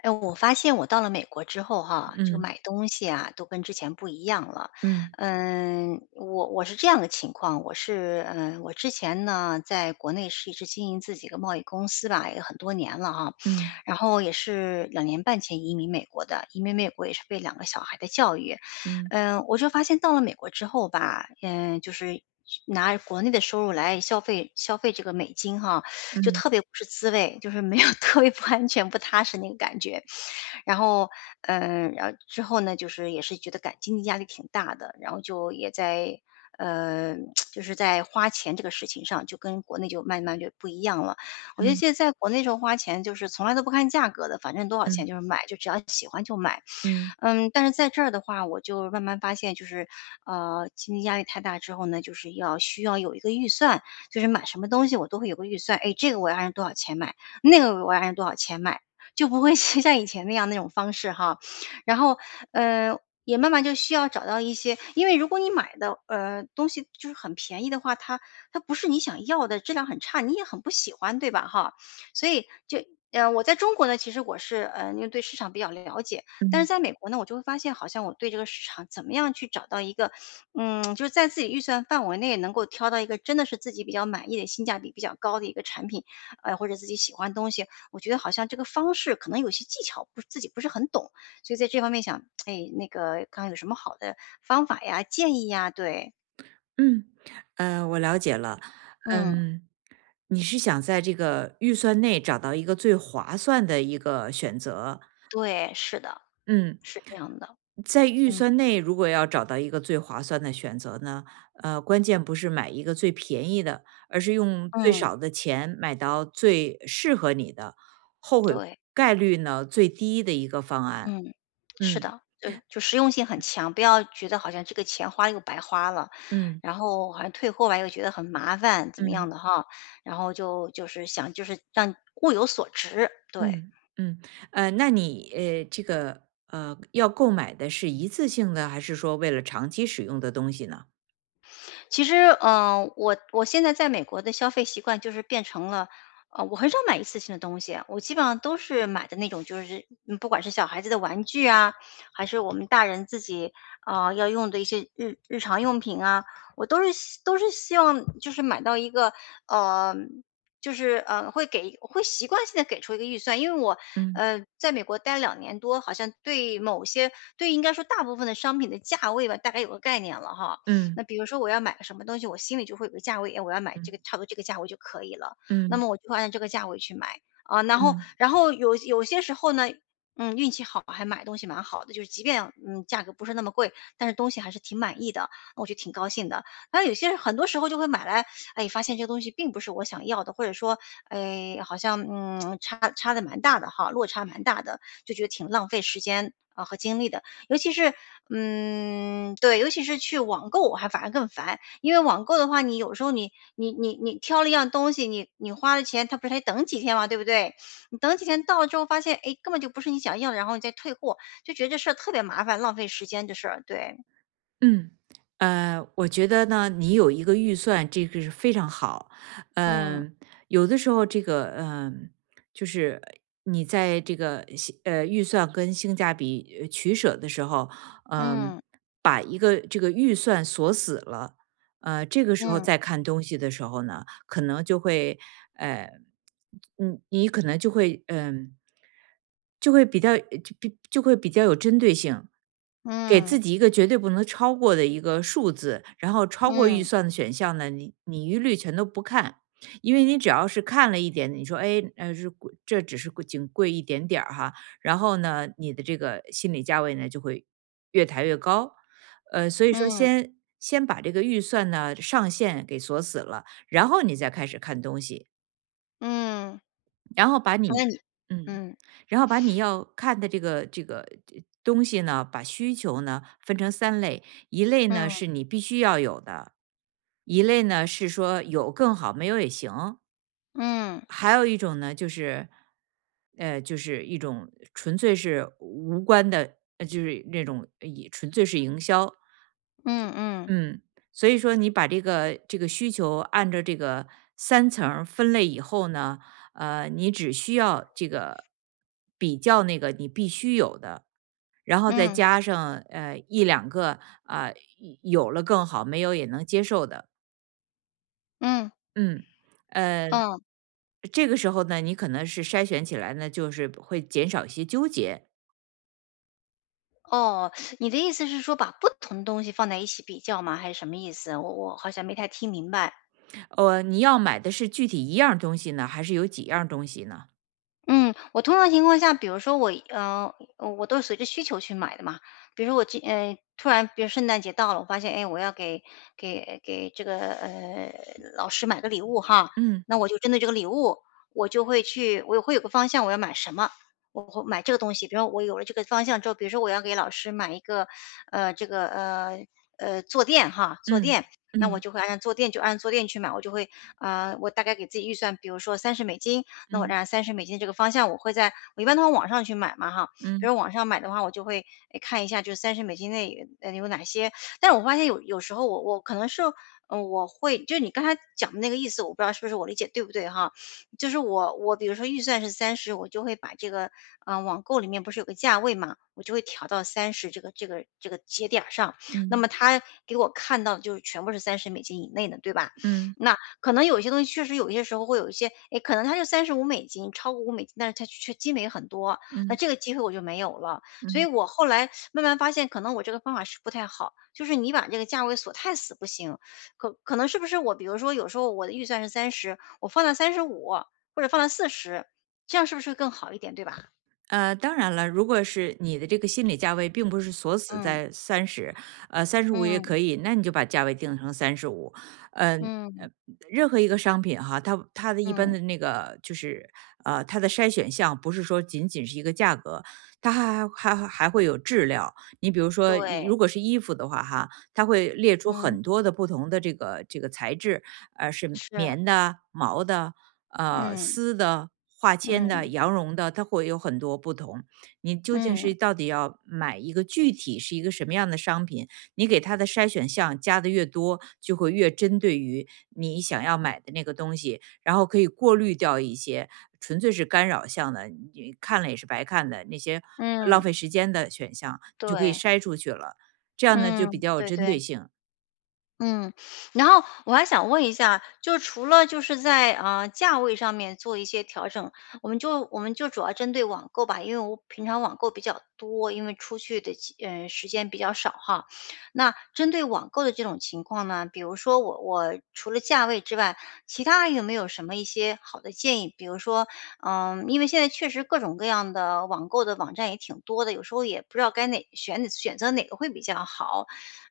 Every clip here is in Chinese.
哎，我发现我到了美国之后哈，这个嗯买东西啊，都跟之前不一样了。嗯我是这样的情况，我是我之前呢，在国内是一直经营自己的贸易公司吧，也很多年了哈。嗯然后也是2年半前移民美国的，移民美国也是为2个小孩的教育。嗯我就发现到了美国之后吧，就是拿国内的收入来消费消费这个美金哈，就嗯特别不是滋味，就是没有 特别不安全、不踏实那个感觉。然后，然后之后呢，就是也是觉得感经济压力挺大的，然后就也在呃，就是在花钱这个事情上，就跟国内就慢慢就不一样了。我觉嗯得现嗯在在国内时候花钱就是从来都不看价格的，反正多少钱就是买，就只要喜欢就买。嗯但是在这儿的话，我就慢慢发现，就是经济压力太大之后呢，就是需要有一个预算，就是买什么东西我都会有个预算，哎，这个我要按多少钱买，那个我要按多少钱买，就不会 是像以前那样那种方式哈。然后呃，也慢慢就需要找到一些，因为如果你买的东西就是很便宜的话，它不是你想要的，质量很差，你也很不喜欢，对吧？哈，所以就。我在中国呢，其实我是因为对市场比较了解，嗯但是嗯，在美国呢，我就会发现好像我对这个市场怎么样去找到一个，就是在自己预算范围内能够挑到一个真的是自己比较满意的、性价比比较高的一个产品，或者自己喜欢的东西，我觉得好像这个方式可能有些技巧不自己不是很懂，所以在这方面想，哎，那个看看有什么好的方法呀、建议呀，对，嗯我了解了。嗯，嗯，你是想在这个预算内找到一个最划算的一个选择。对，是的，嗯，是这样的，在预嗯算内如果要找到一个最划算的选择呢，关键不是买一个最便宜的，而是用最嗯，少的钱买到最适合你的，后悔对。概率呢最低的一个方案。嗯，是嗯的，就实用性很强，不要觉得好像这个钱花了又白花了，嗯然后好像退货吧又觉得很麻烦，怎么样嗯。的哈，然后就是想就是让物有所值，对。嗯嗯，那你这个要购买的是一次性的，还是说为了长期使用的东西呢？其实，我现在在美国的消费习惯就是变成了，我很少买一次性的东西，我基本上都是买的那种，就是不管是小孩子的玩具啊，还是我们大人自己要用的一些日日常用品啊，我都是希望就是买到一个呃。就是会习惯性的给出一个预算，因为我嗯在美国待了2年多，好像对某些对应该说大部分的商品的价位吧，大概有个概念了哈。嗯那比如说我要买个什么东西，我心里就会有个价位，哎，我要买这个，嗯差不多这个价位就可以了。那嗯么我就会按照这个价位去买啊。然后，嗯。然后有些时候呢，运气好还买东西蛮好的，就是即便价格不是那么贵，但是东西还是挺满意的，我就挺高兴的。然后有些很多时候就会买来，哎，发现这个东西并不是我想要的，或者说，哎，好像差的蛮大的哈，落差蛮大的，就觉得挺浪费时间啊、和精力的。尤其是嗯，对，尤其是去网购，我还反而更烦，因为网购的话，你有时候你挑了一样东西，你花了钱，他不是还等几天嘛，对不对？你等几天到了之后，发现哎，诶根本就不是你想要的，然后你再退货，就觉得这事儿特别麻烦，浪费时间这事儿。对，嗯，我觉得呢，你有一个预算，这个是非常好。嗯，嗯、有的时候这个，就是你在这个预算跟性价比取舍的时候，嗯、嗯，把一个这个预算锁死了，这个时候嗯，再看东西的时候呢，可能就会呃，你可能就会就会比较就比就会比较有针对性，给自嗯，己一个绝对不能超过的一个数字，然后超过预嗯，算的选项呢，你一律全都不看。因为你只要是看了一点，你说哎，是贵这只是贵仅贵一点点儿哈，然后呢，你的这个心理价位呢就会越抬越高，所以说嗯，先把这个预算呢上限给锁死了，然后你再开始看东西，嗯，然后把那你你嗯，嗯，然后把你要看的这东西呢，把需求呢分成三类，一类呢嗯，是你必须要有的，一类呢是说有更好，没有也行，嗯，还有一种呢就是，就是一种纯粹是无关的，就是那种也纯粹是营销。嗯，嗯，嗯，所以说你把这个需求按照这个三层儿分类以后呢，你只需要这个比较那个你必须有的，然后再嗯，嗯，加上一两个啊、有了更好，没有也能接受的，嗯。嗯，呃，这个时候呢，你可能是筛选起来呢，就是会减少一些纠结。哦，你的意思是说把不同的东西放在一起比较吗？还是什么意思？我好像没太听明白。你要买的是具体一样东西呢，还是有几样东西呢？嗯，我通常情况下，比如说我都是随着需求去买的嘛。比如说我突然，比如圣诞节到了，我发现，哎，我要给这个老师买个礼物哈，嗯那我就针对这个礼物，我就会去，我会有个方向，我要买什么，我会买这个东西。比如说我有了这个方向之后，比如说我要给老师买一个呃这个呃坐垫哈，坐嗯垫。嗯那我嗯就会按照坐垫就按坐垫去买，我就会啊、呃我大概给自己预算，比如说三十美金，那我这嗯样30美金这个方向，我会在我一般都往网上去买嘛哈，比嗯。如网上买的话，我就会，诶看一下就是三十美金内，有哪些。但是我发现有时候我可能是，我会就是你刚才讲的那个意思，我不知道是不是我理解对不对哈。就是我比如说预算是三十，我就会把这个，网购里面不是有个价位嘛，我就会调到三十这个节点儿上，那嗯么他给我看到的就是全部是三十美金以内的，对吧？嗯那可能有一些东西确实有一些时候会有一些，哎，可能它就35美金，超过五美金，但是它却积累很多，那嗯这个机会我就没有了。所以嗯，我后来慢慢发现，可能我这个方法是不太好，就是你把这个价位锁太死不行。可能是不是我比如说有时候我的预算是三十，我放到三十五或者放到40，这样是不是更好一点，对吧？当然了，如果是你的这个心理价位并不是锁死嗯，在三十，呃三十五也嗯，可以，那你就把价位定成三十五。嗯嗯，呃，任何一个商品哈，它的一般嗯，的那个就是，它的筛选项不是说仅仅是一个价格，它还会有质量。你比如说，对，如果是衣服的话哈，它会列出嗯，很多的不同的这个材质，是是，棉的、毛的、嗯，丝的、化纤的、嗯，羊绒的，它会有很多不同。你究竟嗯，是到底要买一个具体是一个什么样的商品，你给它的筛选项加的越多，就会越针对于你想要买的那个东西，然后可以过滤掉一些纯粹是干扰项的，你看了也是白看的，那些浪嗯，费时间的选项，你就可以对，筛出去了。这样呢，就嗯，比较有对针对。对性。嗯，然后我还想问一下，就除了就是在价位上面做一些调整，我们就主要针对网购吧，因为我平常网购比较多，因为出去的时间比较少哈。那针对网购的这种情况呢，比如说我除了价位之外，其他还有没有什么一些好的建议？比如说，嗯，因为现在确实各种各样的网购的网站也挺多的，有时候也不知道该选择哪个会比较好。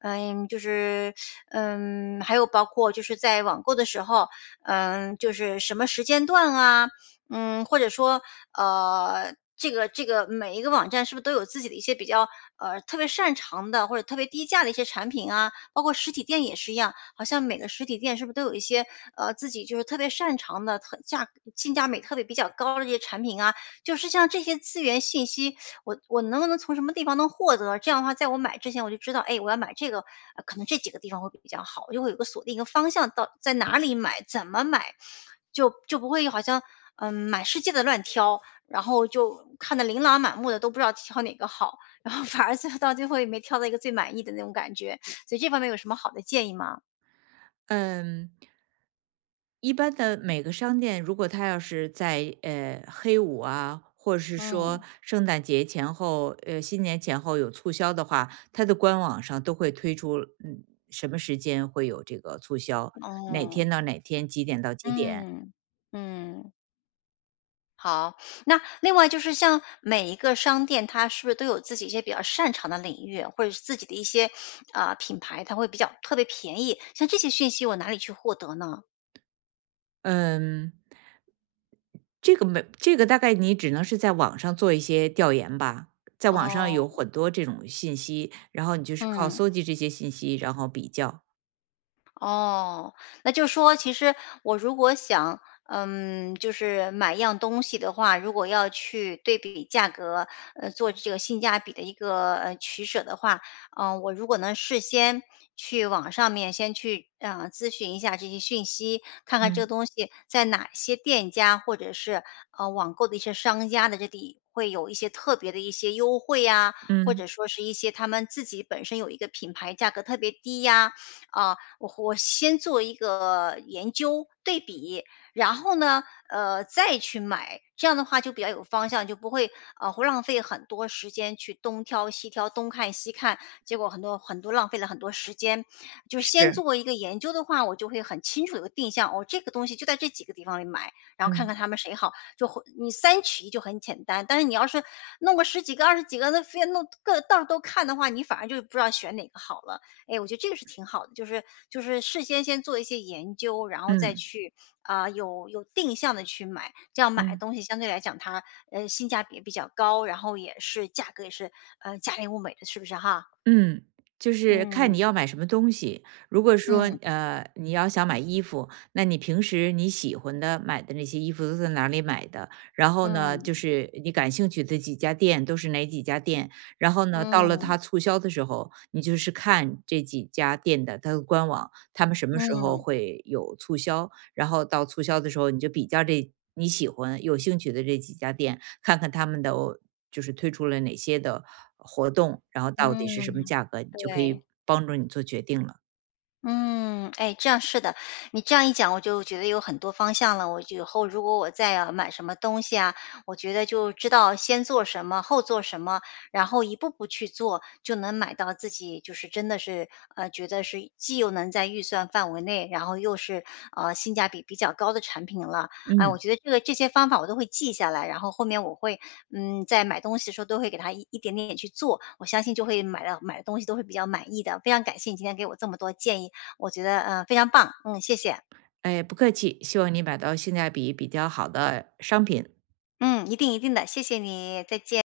嗯，就是还有包括就是在网购的时候，就是什么时间段啊，或者说这个每一个网站是不是都有自己的一些比较特别擅长的或者特别低价的一些产品啊？包括实体店也是一样，好像每个实体店是不是都有一些自己就是特别擅长的特价性价比特别比较高的这些产品啊？就是像这些资源信息，我能不能从什么地方能获得？这样的话，在我买之前我就知道，哎，我要买这个，可能这几个地方会比较好，我就会有个锁定一个方向，到在哪里买，怎么买，就不会好像满世界的乱挑，然后就看得琳琅满目的都不知道挑哪个好，然后反而最后到最后也没挑到一个最满意的那种感觉。所以这方面有什么好的建议吗？嗯，一般的每个商店，如果它要是在黑五啊，或者是说嗯，圣诞节前后、新年前后有促销的话，它的官网上都会推出，嗯，什么时间会有这个促销，哪天哦，到哪天，几点到几点。嗯嗯。好，那另外就是像每一个商店，它是不是都有自己一些比较擅长的领域，或者是自己的一些啊、品牌，它会比较特别便宜？像这些讯息我哪里去获得呢？嗯，这个没这个大概你只能是在网上做一些调研吧，在网上哦，有很多这种信息，然后你就是靠搜嗯。集这些信息，然后比较。哦，那就说其实我如果想，嗯，就是买一样东西的话，如果要去对比价格，做这个性价比的一个取舍的话，嗯、我如果能事先去网上面先去啊、咨询一下这些讯息，看看这个嗯东西在哪些店家或者是网购的一些商家的这里会有一些特别的一些优惠呀、或嗯，者说是一些他们自己本身有一个品牌价格特别低呀、啊，我先做一个研究对比，然后呢，再去买，这样的话就比较有方向，就不会会浪费很多时间去东挑西挑，东看西看，结果很多浪费了很多时间。就是先是，做一个研究的话，我就会很清楚有个定向，哦，这个东西就在这几个地方里买，然后看嗯看他们谁好，就会你三取一就很简单。但是你要是弄个十几个、二十几个，那非要弄各到处都看的话，你反而就不知道选哪个好了。哎，我觉得这个是挺好的，就是事先先做一些研究，然后再嗯去啊、有定向的去买，这样买的嗯。东西相对来讲它性价比也比较高，然后也是价格也是价廉物美的，是不是哈？嗯，就是看嗯你要买什么东西。如果说嗯你要想买衣服，那你平时你喜欢的买的那些衣服都在哪里买的？然后呢，就嗯是你感兴趣的几家店都是哪几家店？然后呢，到了嗯它促销的时候，你就是看这几家店的它的官网，他们什么时候嗯会有促销，然后到促销的时候你就比较这。你喜欢、有兴趣的这几家店，看看他们的就是推出了哪些的活动，然后到底是嗯，什么价格，你就可对。以帮助你做决定了。嗯，哎，这样是的，你这样一讲，我就觉得有很多方向了。我就以后如果我再要买什么东西啊，我觉得就知道先做什么，后做什么，然后一步步去做，就能买到自己就是真的是觉得是既又能在预算范围内，然后又是性价比比较高的产品了。啊，我嗯，觉得这个这些方法我都会记下来，然后后面我会嗯，在买东西的时候都会给它一一点点去做，我相信就会买的东西都会比较满意的。非常感谢你今天给我这么多建议。我觉得，非常棒，嗯，谢谢。哎，不客气，希望你买到性价比比较好的商品。嗯，一定一定的，谢谢你，再见。